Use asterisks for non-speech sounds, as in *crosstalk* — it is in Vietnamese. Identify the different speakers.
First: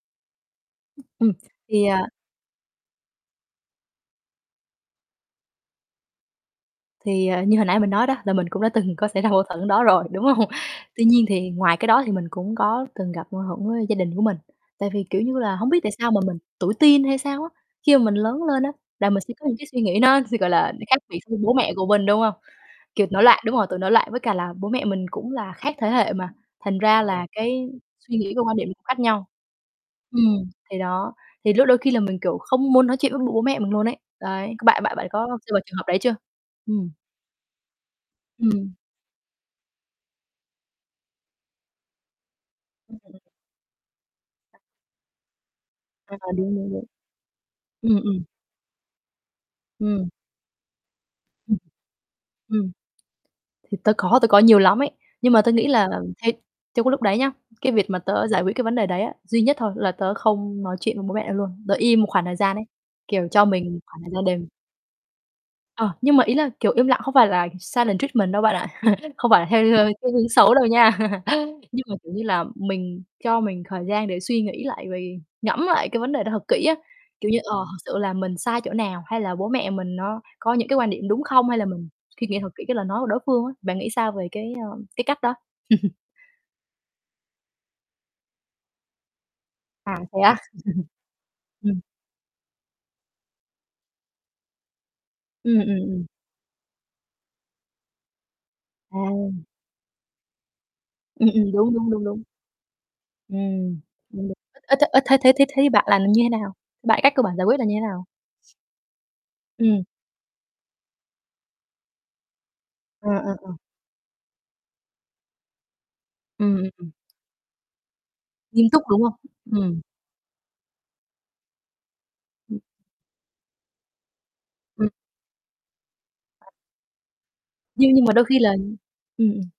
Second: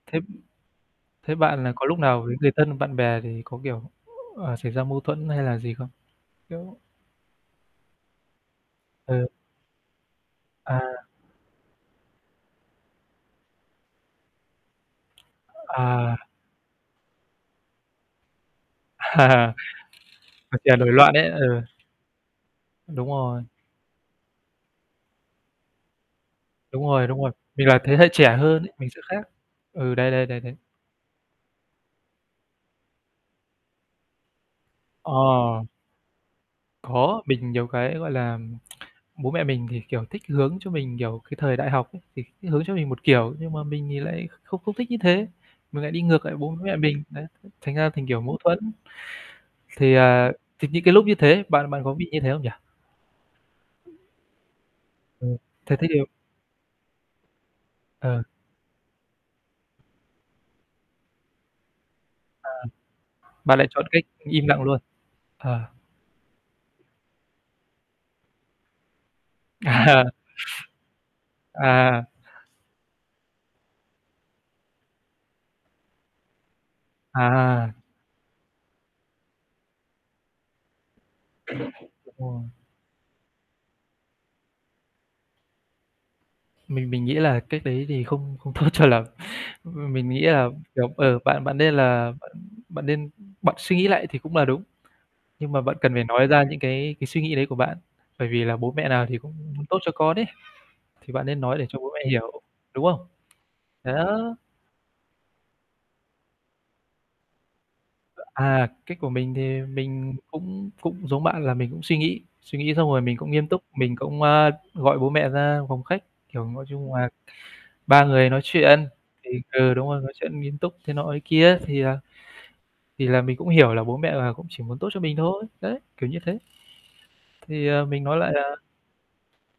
Speaker 1: Thế
Speaker 2: Ừm, ừm,
Speaker 1: thế bạn là
Speaker 2: thì,
Speaker 1: có lúc
Speaker 2: à
Speaker 1: nào với người thân hoặc bạn bè thì có, kiểu, ờ, xảy ra mâu thuẫn hay là gì không? Kiểu
Speaker 2: Thì, à, như hồi nãy mình nói đó, là mình cũng đã từng có xảy
Speaker 1: Ừ.
Speaker 2: ra mâu thuẫn đó rồi, đúng hông?
Speaker 1: Ờ.
Speaker 2: Tuy nhiên thì ngoài cái đó thì mình cũng có từng gặp mâu thuẫn với gia đình của mình. Tại vì, kiểu như là, hông biết tại sao
Speaker 1: À.
Speaker 2: mà mình tuổi teen hay sao á, khi mà mình lớn lên á, là mình sẽ có
Speaker 1: Ờ.
Speaker 2: những cái suy nghĩ nó sẽ, gọi
Speaker 1: Cái
Speaker 2: là,
Speaker 1: kiểu nổi
Speaker 2: khác
Speaker 1: loạn
Speaker 2: biệt
Speaker 1: ấy.
Speaker 2: với bố
Speaker 1: Ừ.
Speaker 2: mẹ của mình đúng hông? Kiểu
Speaker 1: Đúng
Speaker 2: nổi loạn
Speaker 1: rồi.
Speaker 2: đúng hông? Tuổi nổi loạn. Với cả là bố mẹ mình cũng là khác thế hệ mà, thành
Speaker 1: Đúng
Speaker 2: ra
Speaker 1: rồi, đúng
Speaker 2: là
Speaker 1: rồi. Mình
Speaker 2: cái
Speaker 1: là thế hệ
Speaker 2: suy nghĩ
Speaker 1: trẻ
Speaker 2: với quan
Speaker 1: hơn
Speaker 2: điểm
Speaker 1: ấy,
Speaker 2: cũng
Speaker 1: mình
Speaker 2: khác
Speaker 1: sẽ
Speaker 2: nhau.
Speaker 1: khác. Ừ, đấy, đấy,
Speaker 2: Ừm,
Speaker 1: đấy, đấy.
Speaker 2: thì đó. Thì lúc đôi khi là mình kiểu không muốn nói chuyện với b bố mẹ mình luôn ấy. Đấy. C bạn bạn bạn
Speaker 1: Ờ.
Speaker 2: có rơi vào trường hợp đấy chưa? Ừm.
Speaker 1: Có, mình nhiều cái, gọi là
Speaker 2: Ừm.
Speaker 1: *tsk* Bố mẹ mình thì, kiểu, thích hướng cho mình, kiểu, cái thời đại học ấy, thì thích hướng cho mình một kiểu, nhưng mà mình thì lại không không thích như thế. Mình lại đi
Speaker 2: À,
Speaker 1: ngược lại bố
Speaker 2: đúng, đúng,
Speaker 1: mẹ
Speaker 2: đúng.
Speaker 1: mình. Đấy. Thành ra
Speaker 2: Ừm,
Speaker 1: thành, kiểu,
Speaker 2: ừm.
Speaker 1: mẫu thuẫn. *inhales* Thì,
Speaker 2: Ừm.
Speaker 1: à, thì những cái lúc như thế,
Speaker 2: Ừm.
Speaker 1: bạn bạn có bị như thế không nhỉ?
Speaker 2: Ừm. Thì tớ có, tớ có nhiều lắm ấy. Nhưng
Speaker 1: Ừm,
Speaker 2: mà tớ nghĩ
Speaker 1: thế thì
Speaker 2: là
Speaker 1: được.
Speaker 2: làm theo trong cái lúc đấy nhá, cái việc mà
Speaker 1: Ừ.
Speaker 2: tớ giải quyết cái vấn đề đấy ấy, duy nhất thôi, là tớ không nói chuyện với bố mẹ luôn. Tớ im một khoảng thời
Speaker 1: Ờ.
Speaker 2: gian ấy, kiểu, cho
Speaker 1: Bạn lại
Speaker 2: mình một
Speaker 1: chọn
Speaker 2: khoảng
Speaker 1: cách
Speaker 2: thời gian để
Speaker 1: im lặng luôn. Ờ.
Speaker 2: Ờ. Nhưng mà ý là, kiểu, im lặng không phải là silent treatment đâu bạn ạ. *chuckles* Không phải là theo
Speaker 1: À.
Speaker 2: cái hướng xấu đâu nha. *chuckles* Nhưng mà,
Speaker 1: À.
Speaker 2: kiểu như là, mình cho mình thời gian để suy nghĩ lại về ngẫm lại cái vấn đề đó thật kỹ á. Kiểu như, ờ,
Speaker 1: À.
Speaker 2: thực sự là mình sai chỗ nào, hay là bố mẹ mình nó có những cái quan điểm đúng không, hay là mình suy nghĩ thật
Speaker 1: Rồi.
Speaker 2: kỹ cái lời nói của đối phương á. Bạn nghĩ sao về cái, ơ, cái cách đó? *chuckles*
Speaker 1: Mình mình nghĩ là cách đấy thì không không tốt cho lắm. M
Speaker 2: À
Speaker 1: mình
Speaker 2: thế
Speaker 1: nghĩ
Speaker 2: á?
Speaker 1: là,
Speaker 2: Ừ.
Speaker 1: kiểu, ờ, bạn bạn nên
Speaker 2: Ừm.
Speaker 1: là bạn bạn nên bạn suy nghĩ lại thì cũng là đúng. Nhưng
Speaker 2: Ừm,
Speaker 1: mà
Speaker 2: ừm,
Speaker 1: bạn cần phải
Speaker 2: ừm.
Speaker 1: nói ra những cái cái suy nghĩ đấy của bạn, bởi vì là bố mẹ
Speaker 2: À,
Speaker 1: nào thì cũng
Speaker 2: ừm.
Speaker 1: muốn tốt cho con ấy. Thì bạn
Speaker 2: Ừm,
Speaker 1: nên
Speaker 2: ừm.
Speaker 1: nói để
Speaker 2: Đúng,
Speaker 1: cho
Speaker 2: đúng,
Speaker 1: bố
Speaker 2: đúng,
Speaker 1: mẹ
Speaker 2: đúng.
Speaker 1: hiểu, đúng không?
Speaker 2: Ừm. Ừm đ
Speaker 1: Đó.
Speaker 2: ơ, thế ơ thế thế thế thấy bạn làm như nào? Bạn cách của bạn giải quyết là như nào?
Speaker 1: À, cách của mình thì
Speaker 2: Ừm.
Speaker 1: mình cũng cũng giống bạn là mình cũng suy nghĩ, suy nghĩ xong rồi
Speaker 2: Ờ,
Speaker 1: mình cũng
Speaker 2: ừm,
Speaker 1: nghiêm
Speaker 2: ừm.
Speaker 1: túc. Mình cũng, a, gọi bố mẹ ra phòng khách, kiểu,
Speaker 2: Ừm,
Speaker 1: nói
Speaker 2: ừm, ừm.
Speaker 1: chung là, ba người nói
Speaker 2: Nghiêm túc,
Speaker 1: chuyện
Speaker 2: đúng không?
Speaker 1: thì ừ,
Speaker 2: Ừm.
Speaker 1: đúng rồi. Nói chuyện nghiêm túc thế nọ thế kia, thì à
Speaker 2: Ừm.
Speaker 1: thì là mình cũng hiểu là bố mẹ là cũng chỉ muốn tốt
Speaker 2: Ừm.
Speaker 1: cho mình thôi. Đấy, kiểu như thế. Thì, à,
Speaker 2: Nhưng
Speaker 1: mình
Speaker 2: nhưng mà
Speaker 1: nói
Speaker 2: đôi
Speaker 1: lại
Speaker 2: khi là
Speaker 1: là
Speaker 2: ừm.